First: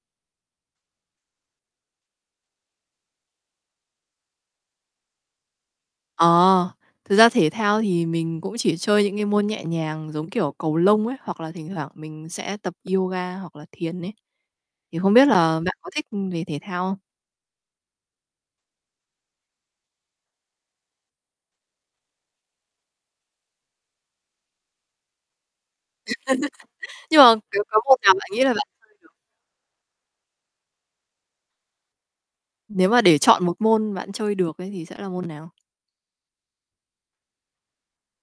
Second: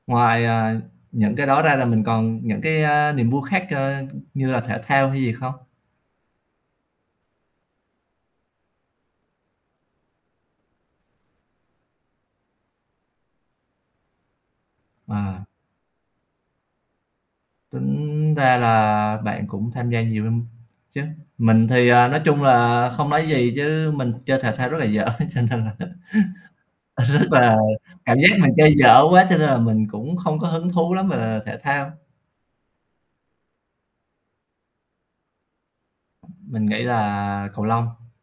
Ngoài, à, những cái đó ra là mình còn những, cái, a, niềm vui khác, ơ, như là thể thao hay gì không? Ờ, thực ra thể thao thì mình cũng chỉ chơi những cái môn nhẹ nhàng, giống kiểu, cầu lông ấy, hoặc là thỉnh thoảng mình sẽ tập yoga hoặc là thiền ấy. Thì không biết À. là bạn có thích, ưm, về thể thao không? Tính ra là bạn cũng tham gia nhiều lắm chứ. Mình thì, à, nói chung là không nói gì, chứ mình chơi thể thao rất là dở, cho nên là Nhưng rất mà, là kiểu, có môn nào cảm bạn giác nghĩ mình là bạn chơi chơi dở được? quá cho nên là mình cũng không có hứng thú lắm về thể thao. Nếu mà để chọn một môn bạn chơi được ấy, thì sẽ là môn nào? Mình nghĩ là cầu lông.